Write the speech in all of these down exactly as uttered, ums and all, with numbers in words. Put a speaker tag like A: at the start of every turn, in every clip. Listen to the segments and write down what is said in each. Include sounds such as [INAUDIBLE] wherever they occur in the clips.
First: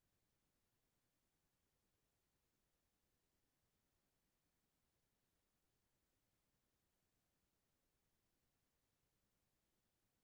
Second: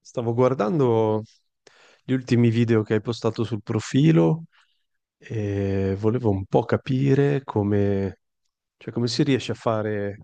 A: Stavo guardando gli ultimi video che hai postato sul profilo e volevo un po' capire come, cioè come si riesce a fare,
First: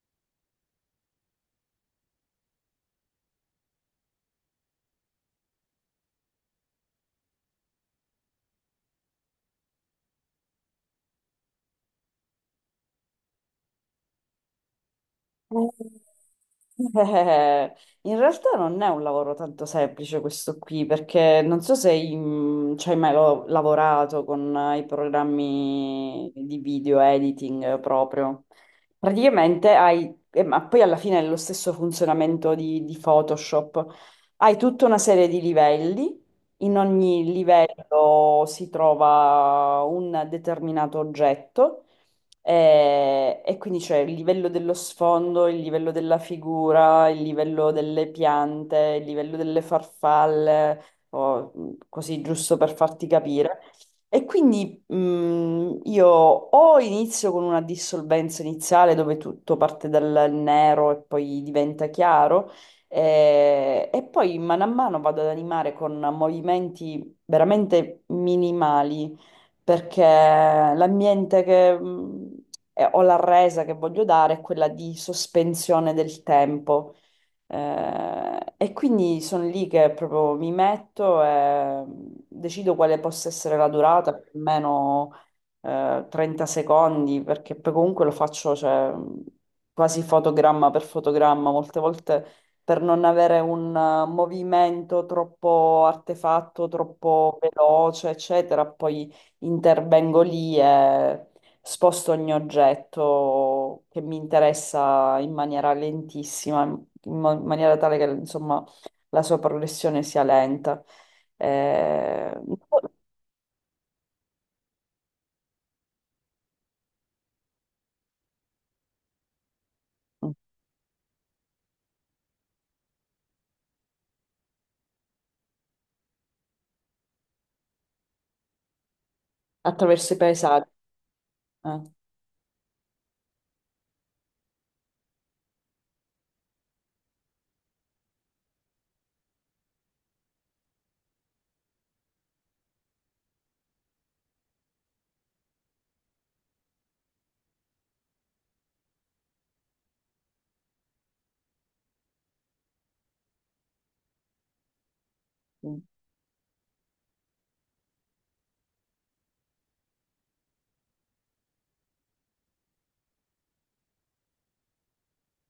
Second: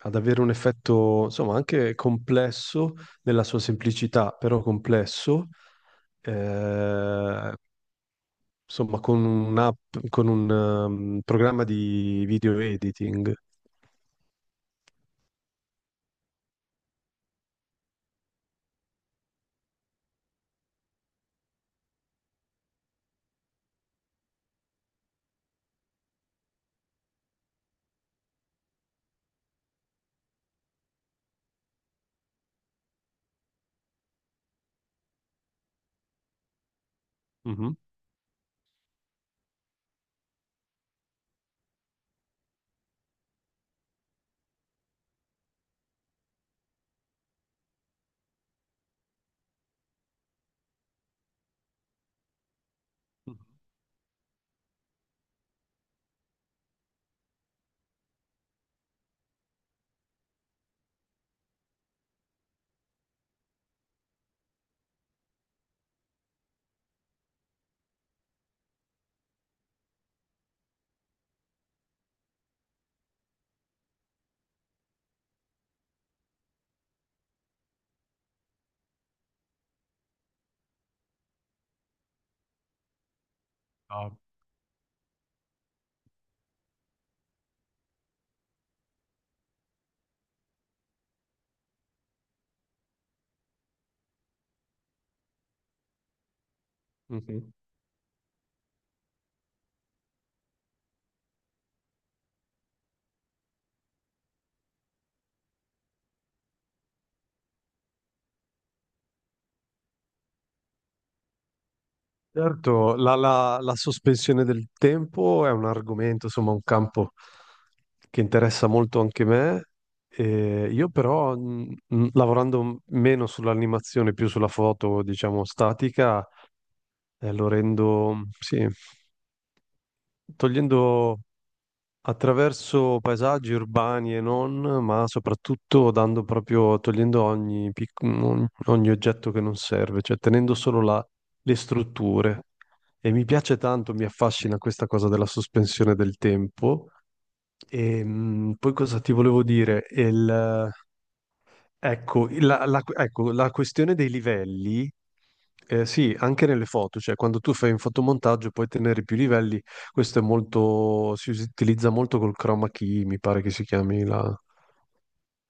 A: ad avere un effetto, insomma, anche complesso nella sua semplicità, però complesso, eh, insomma, con un'app, con un um, programma di video editing.
B: Eh, [LAUGHS] in realtà non è un lavoro tanto semplice questo qui, perché non so se hai mm, ci hai mai lo- lavorato con eh, i programmi di video editing eh, proprio. Praticamente hai, eh, ma poi alla fine è lo stesso funzionamento di, di Photoshop, hai tutta una serie di livelli, in ogni
A: Mhm.
B: livello si trova un determinato oggetto eh, e, quindi c'è il livello dello sfondo, il livello della figura, il livello delle piante, il livello delle farfalle, o, mh, così giusto per farti capire. E quindi mh, io o inizio con una dissolvenza iniziale dove tutto parte dal nero e poi diventa chiaro. Eh, E, poi mano a mano vado ad animare con movimenti veramente minimali, perché l'ambiente che mh, eh, ho la resa che voglio dare è quella di sospensione del tempo. Eh, e quindi sono lì che proprio mi metto e mm, decido quale possa essere la
A: Ah.
B: durata, più o meno eh, trenta secondi, perché poi comunque lo faccio cioè, mm, quasi fotogramma per fotogramma, molte volte per non avere un eh, movimento troppo artefatto, troppo
A: Mhm.
B: veloce, eccetera, poi intervengo lì e sposto ogni oggetto che mi interessa in maniera lentissima in ma- maniera tale che insomma la sua progressione sia lenta. Eh,
A: Certo, la, la- la sospensione del tempo è un argomento, insomma, un campo che interessa molto anche me. E io però, mh, mh, lavorando m- meno sull'animazione, più sulla foto, diciamo, statica, eh, lo rendo, sì,
B: Attraverso i paesaggi.
A: togliendo
B: eh.
A: attraverso paesaggi urbani e non, ma soprattutto dando proprio, togliendo ogni, pic- ogni- ogni oggetto che non serve, cioè tenendo solo la- le strutture. E mi piace tanto, mi affascina questa cosa della sospensione del tempo. E mh, poi cosa ti volevo dire? Il, Ecco la, la- ecco, la questione dei livelli, eh, sì, anche nelle foto, cioè quando tu fai un fotomontaggio puoi tenere più livelli, questo è molto, si utilizza molto col chroma key, mi pare che si chiami la,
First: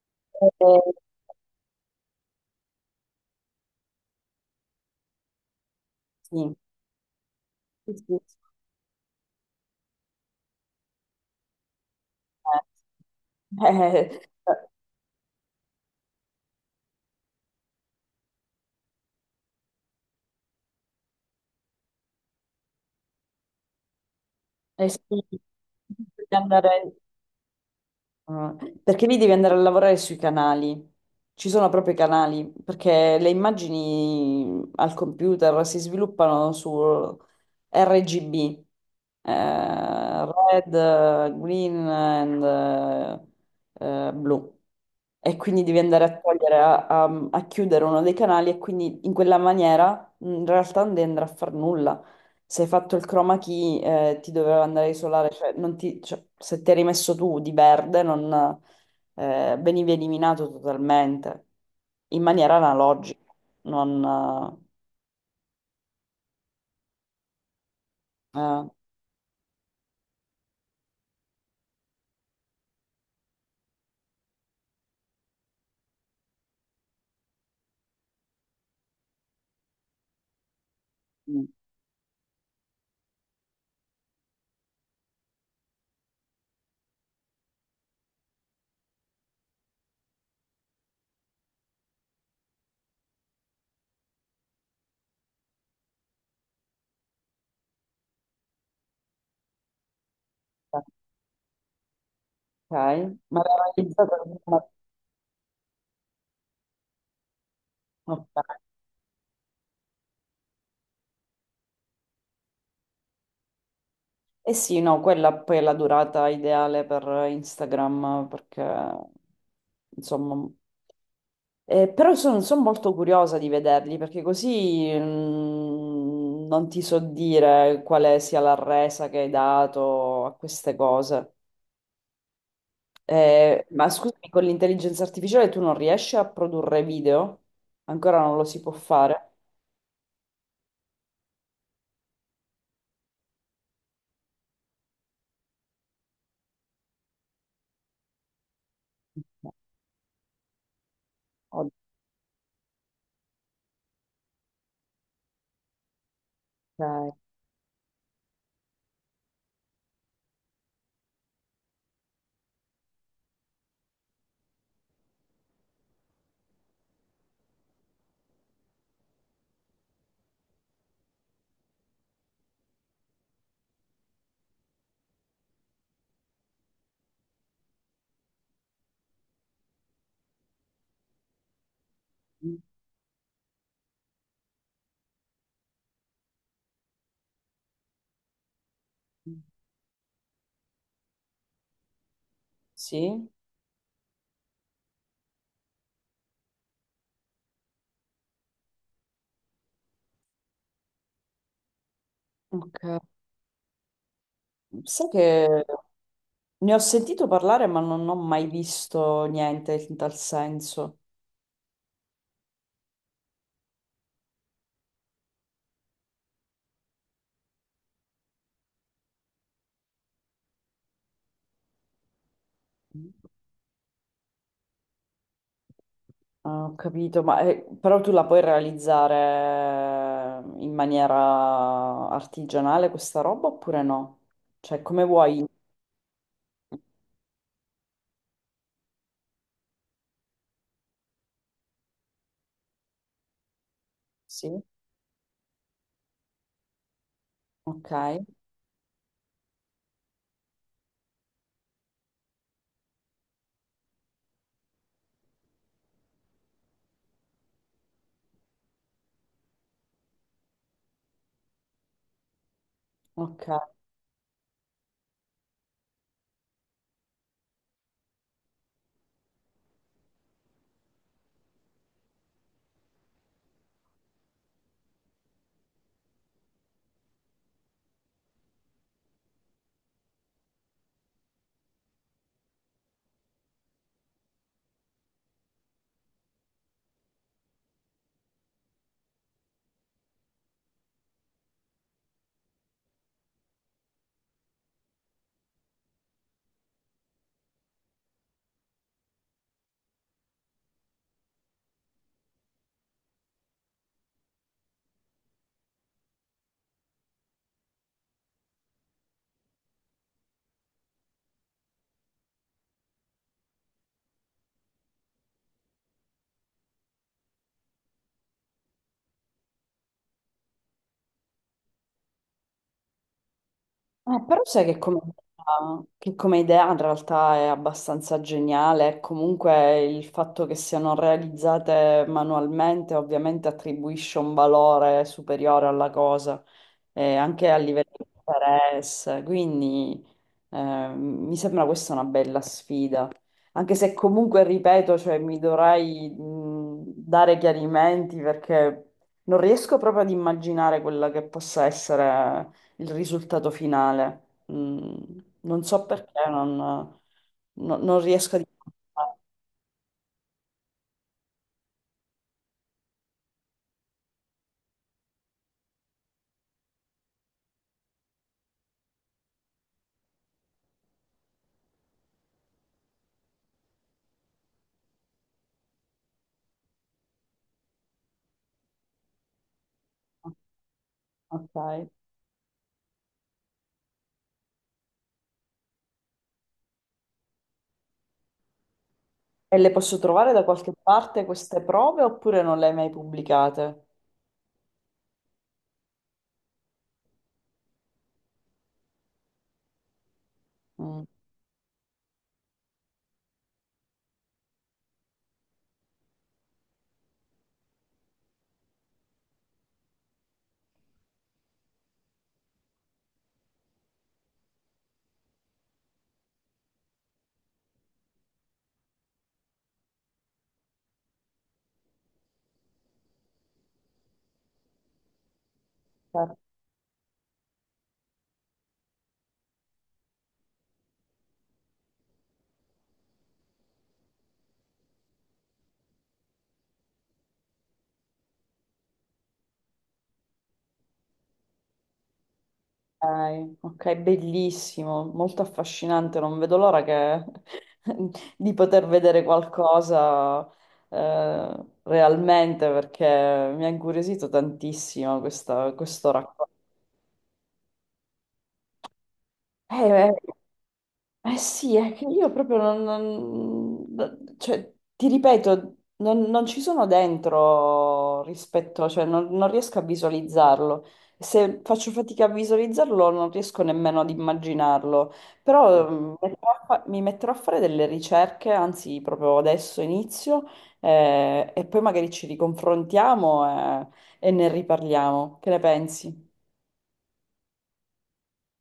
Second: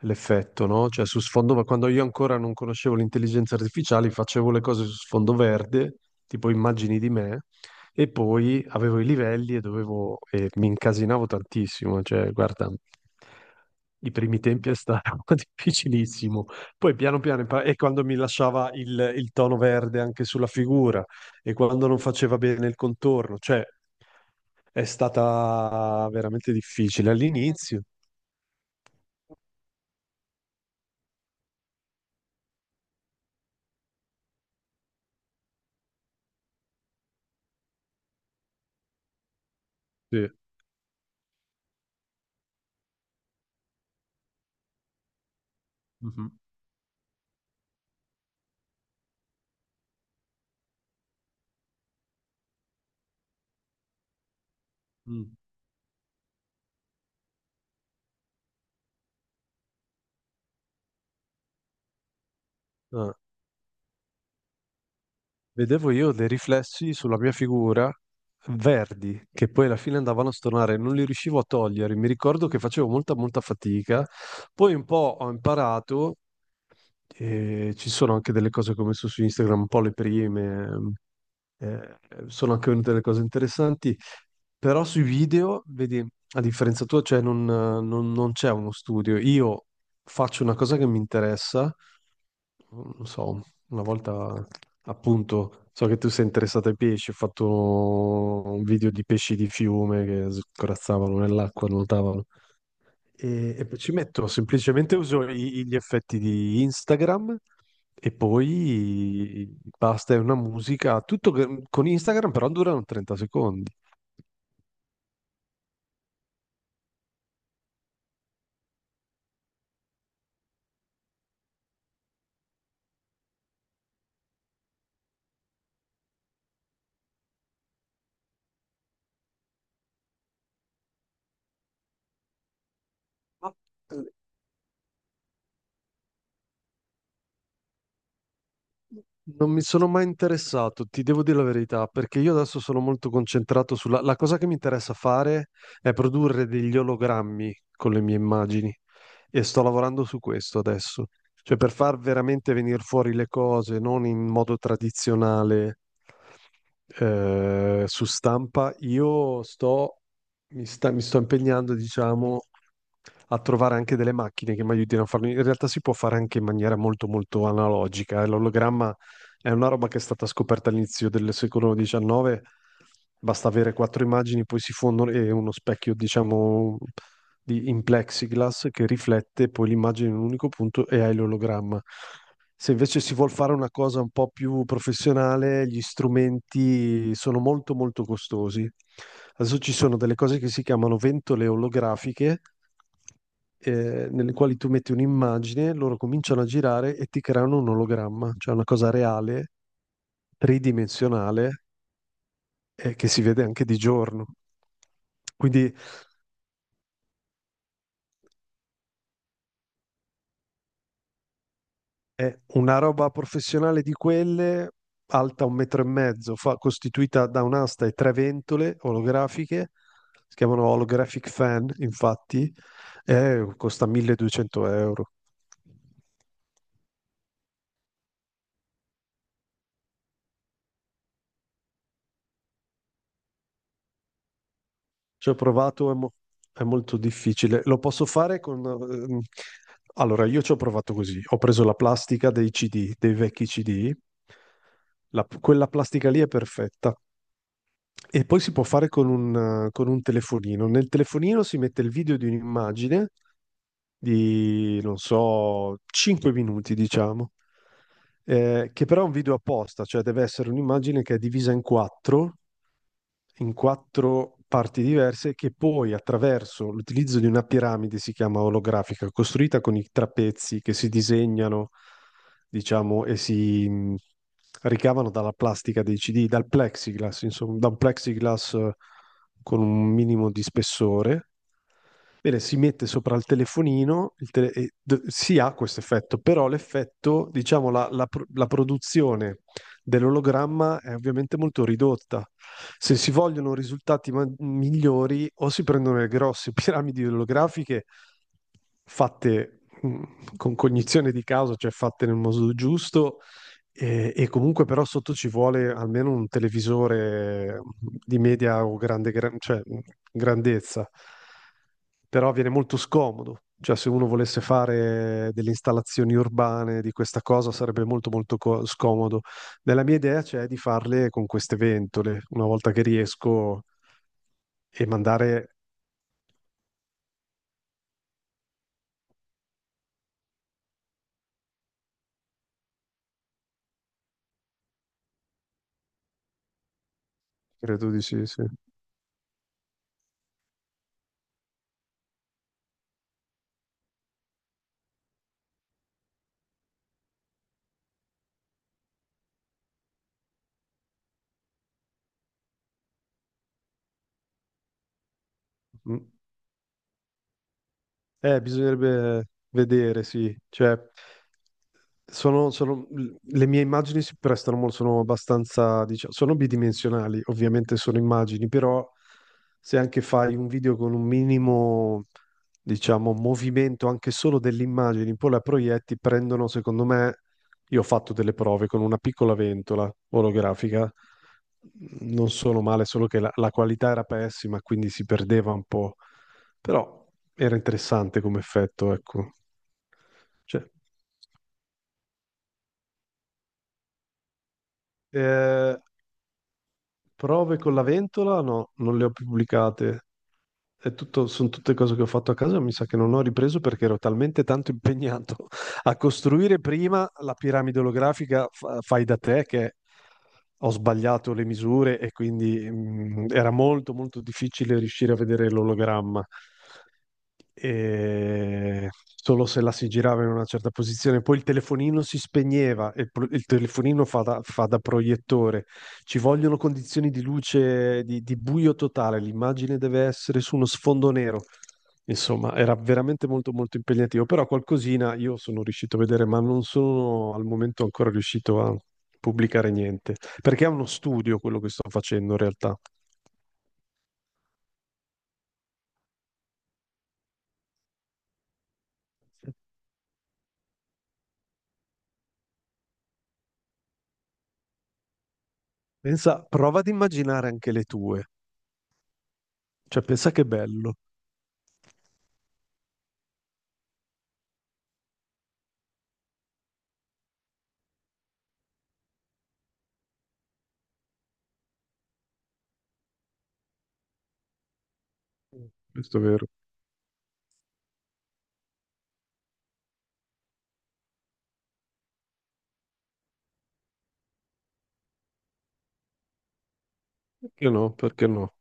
A: l'effetto,
B: Eh,
A: no? Cioè su sfondo, ma quando io ancora non conoscevo l'intelligenza artificiale, facevo le cose su sfondo verde, tipo
B: sì,
A: immagini di me,
B: sì, sì,
A: e
B: sì.
A: poi avevo i livelli e dovevo, e mi incasinavo tantissimo, cioè guarda,
B: Eh,
A: i
B: [LAUGHS]
A: primi
B: eh,
A: tempi è stato [LAUGHS] difficilissimo, poi piano piano, impar- e quando mi lasciava il, il tono verde anche sulla figura, e quando non faceva bene il contorno, cioè è
B: eh, sì.
A: stata
B: Bisogna
A: veramente
B: andare.
A: difficile all'inizio.
B: Ah, perché lì devi andare a lavorare sui canali, ci sono proprio i canali, perché le immagini al computer si sviluppano su R G B, eh,
A: Sì.
B: red, green and eh, eh, blu. E quindi devi andare a
A: Mhm.
B: togliere, a, a- a chiudere uno dei canali e quindi in quella maniera in realtà non devi andare a far nulla se hai fatto il chroma key, eh, ti doveva andare a isolare,
A: Mm.
B: cioè, non ti- cioè, se ti eri messo tu di verde, non, eh, venivi eliminato totalmente, in maniera
A: Ah.
B: analogica, non...
A: Vedevo io dei riflessi sulla mia figura
B: eh, eh,
A: verdi che poi alla fine andavano a stornare, non li riuscivo a togliere. Mi ricordo che facevo molta, molta fatica. Poi un po' ho imparato, e ci sono anche delle cose che ho messo su Instagram, un po' le prime,
B: mm,
A: eh, sono anche venute delle cose interessanti, però sui video, vedi, a differenza tua, cioè non non- non c'è uno studio. Io faccio una cosa che mi interessa non so, una volta appunto, so che tu sei interessato ai pesci, ho fatto un video di pesci di fiume che
B: ok,
A: scorazzavano nell'acqua, nuotavano.
B: ma era
A: E, e poi ci metto
B: realizzato... ma-
A: semplicemente uso i- gli effetti di Instagram e
B: ok.
A: poi basta, è una musica, tutto che- con Instagram però durano trenta secondi.
B: Eh sì, no, quella poi è la durata ideale per Instagram, perché, insomma, Eh, però sono, sono molto curiosa di vederli perché così mm, non ti so dire quale sia la resa che hai dato a queste cose. Eh, ma scusami, con l'intelligenza artificiale tu non riesci a produrre video? Ancora non lo si può fare?
A: Non mi sono mai interessato, ti devo dire la verità, perché io adesso sono molto concentrato sulla... La cosa che mi interessa fare è produrre degli ologrammi con le mie immagini e sto lavorando su questo adesso. Cioè per far veramente venire fuori le cose, non in modo tradizionale
B: Ok.
A: eh, su stampa, io sto, mi sta- mi sto impegnando, diciamo, a trovare anche delle macchine che mi aiutino a farlo. In realtà si può fare anche in maniera molto molto analogica, eh. L'ologramma è una roba che è stata scoperta all'inizio del secolo decimo nono, basta avere quattro immagini, poi si fondono e uno specchio, diciamo, di, in plexiglass che riflette poi l'immagine in un unico punto e hai l'ologramma. Se invece si vuol fare una cosa un po' più professionale, gli strumenti sono molto molto costosi. Adesso ci sono delle cose che si chiamano ventole olografiche,
B: Sì?
A: eh, nelle quali tu metti un'immagine, loro cominciano a girare e ti creano un ologramma, cioè una cosa reale, tridimensionale, eh, che
B: Ok.
A: si vede anche di giorno.
B: Sai che
A: Quindi
B: ne ho sentito parlare ma non ho mai visto niente in tal senso.
A: è una roba professionale di quelle, alta un metro e mezzo, fa- costituita da un'asta e tre ventole olografiche, si chiamano holographic fan, infatti, e costa milleduecento euro.
B: Ah, ho capito, ma eh, però tu la puoi realizzare eh, in maniera artigianale questa roba oppure no? Cioè, come
A: Ci ho
B: vuoi?
A: provato, è, mo- è molto difficile. Lo posso fare con... ehm, Allora, io ci ho provato così. Ho preso la plastica dei C D, dei vecchi C D.
B: Sì,
A: La- quella plastica lì è perfetta.
B: ok,
A: E poi si può fare con un, eh, con un telefonino. Nel telefonino si mette il video di un'immagine di, non so, cinque minuti, diciamo, eh, che però è un video apposta, cioè deve essere un'immagine che è divisa in quattro in
B: ok.
A: quattro parti diverse che poi attraverso l'utilizzo di una piramide, si chiama olografica, costruita con i trapezzi che si disegnano, diciamo, e si mh, ricavano dalla plastica dei C D, dal plexiglass, insomma, da un plexiglass eh, con un minimo di spessore. Bene, si mette sopra il telefonino, il tele- e d- si ha questo effetto, però l'effetto, diciamo, la, la pro- la produzione dell'ologramma è ovviamente molto ridotta. Se si vogliono risultati ma- migliori, o si prendono le grosse [LAUGHS] piramidi olografiche fatte mh, con cognizione di causa, cioè fatte nel modo giusto, e, e comunque però sotto ci vuole almeno un televisore mm, di media o grande, gra- cioè, mm, grandezza, però viene molto scomodo. Cioè, se uno volesse fare delle installazioni urbane di questa cosa sarebbe molto molto co- scomodo. Nella mia idea c'è di farle con queste ventole, una volta che riesco
B: Eh, però sai che
A: e
B: come,
A: mandare,
B: che come idea in realtà è abbastanza geniale, e comunque il fatto che siano realizzate manualmente ovviamente attribuisce un valore superiore alla cosa, eh, anche a
A: credo
B: livello
A: di
B: di
A: sì, sì.
B: interesse, quindi eh, mi sembra questa una bella sfida, anche se comunque, ripeto, cioè, mi dovrei mh, dare chiarimenti perché non riesco proprio ad immaginare quella che possa essere il risultato finale. Mm, Non so
A: Mm.
B: perché, non, no- non riesco a
A: Eh,
B: dimenticarlo.
A: bisognerebbe vedere, sì. Cioè, sono, sono- le mie immagini si prestano molto, sono abbastanza, diciamo, sono bidimensionali, ovviamente sono immagini, però se anche fai un video con un minimo, diciamo, movimento anche solo delle immagini, poi la proietti, prendono, secondo me, io ho fatto delle prove con una piccola ventola olografica,
B: Ok.
A: non sono male, solo che la la qualità era pessima, quindi si perdeva un po'. Però era interessante come effetto, ecco.
B: E le posso trovare da
A: Cioè,
B: qualche parte queste prove oppure non le hai mai pubblicate?
A: eh, prove con la ventola? No, non le ho più pubblicate. È
B: Mm,
A: tutto- sono tutte cose che ho fatto a casa, mi sa che non ho ripreso perché ero talmente tanto impegnato [LAUGHS] a costruire prima la piramide olografica fa- fai da te che ho sbagliato le misure e quindi mm, era molto molto difficile riuscire a vedere l'ologramma. E solo se la si girava in una certa posizione, poi il telefonino si spegneva e il pro- il telefonino fa da, fa da proiettore. Ci
B: ok,
A: vogliono condizioni di luce, di, di buio totale, l'immagine deve essere su uno sfondo nero. Insomma, era veramente molto molto impegnativo, però qualcosina io sono riuscito a vedere, ma non sono al momento ancora riuscito a pubblicare niente, perché è uno studio quello che sto facendo in realtà.
B: ok, bellissimo, molto affascinante, non vedo l'ora che- [LAUGHS] di poter vedere qualcosa eh, realmente perché mi ha incuriosito tantissimo questa- questo
A: Pensa,
B: racconto.
A: prova ad immaginare anche le tue,
B: Eh,
A: cioè
B: eh,
A: pensa che bello.
B: Eh sì, è che io proprio non, non- cioè, ti ripeto, non, non ci sono dentro rispetto, cioè non, non riesco a visualizzarlo. Se faccio fatica a visualizzarlo, non riesco nemmeno ad immaginarlo. Però mm,
A: Questo è vero.
B: metterò a fa- mi metterò a fare delle ricerche, anzi, proprio adesso inizio, eh, e poi magari ci riconfrontiamo, eh, e ne riparliamo. Che ne pensi?
A: Perché no? Perché no?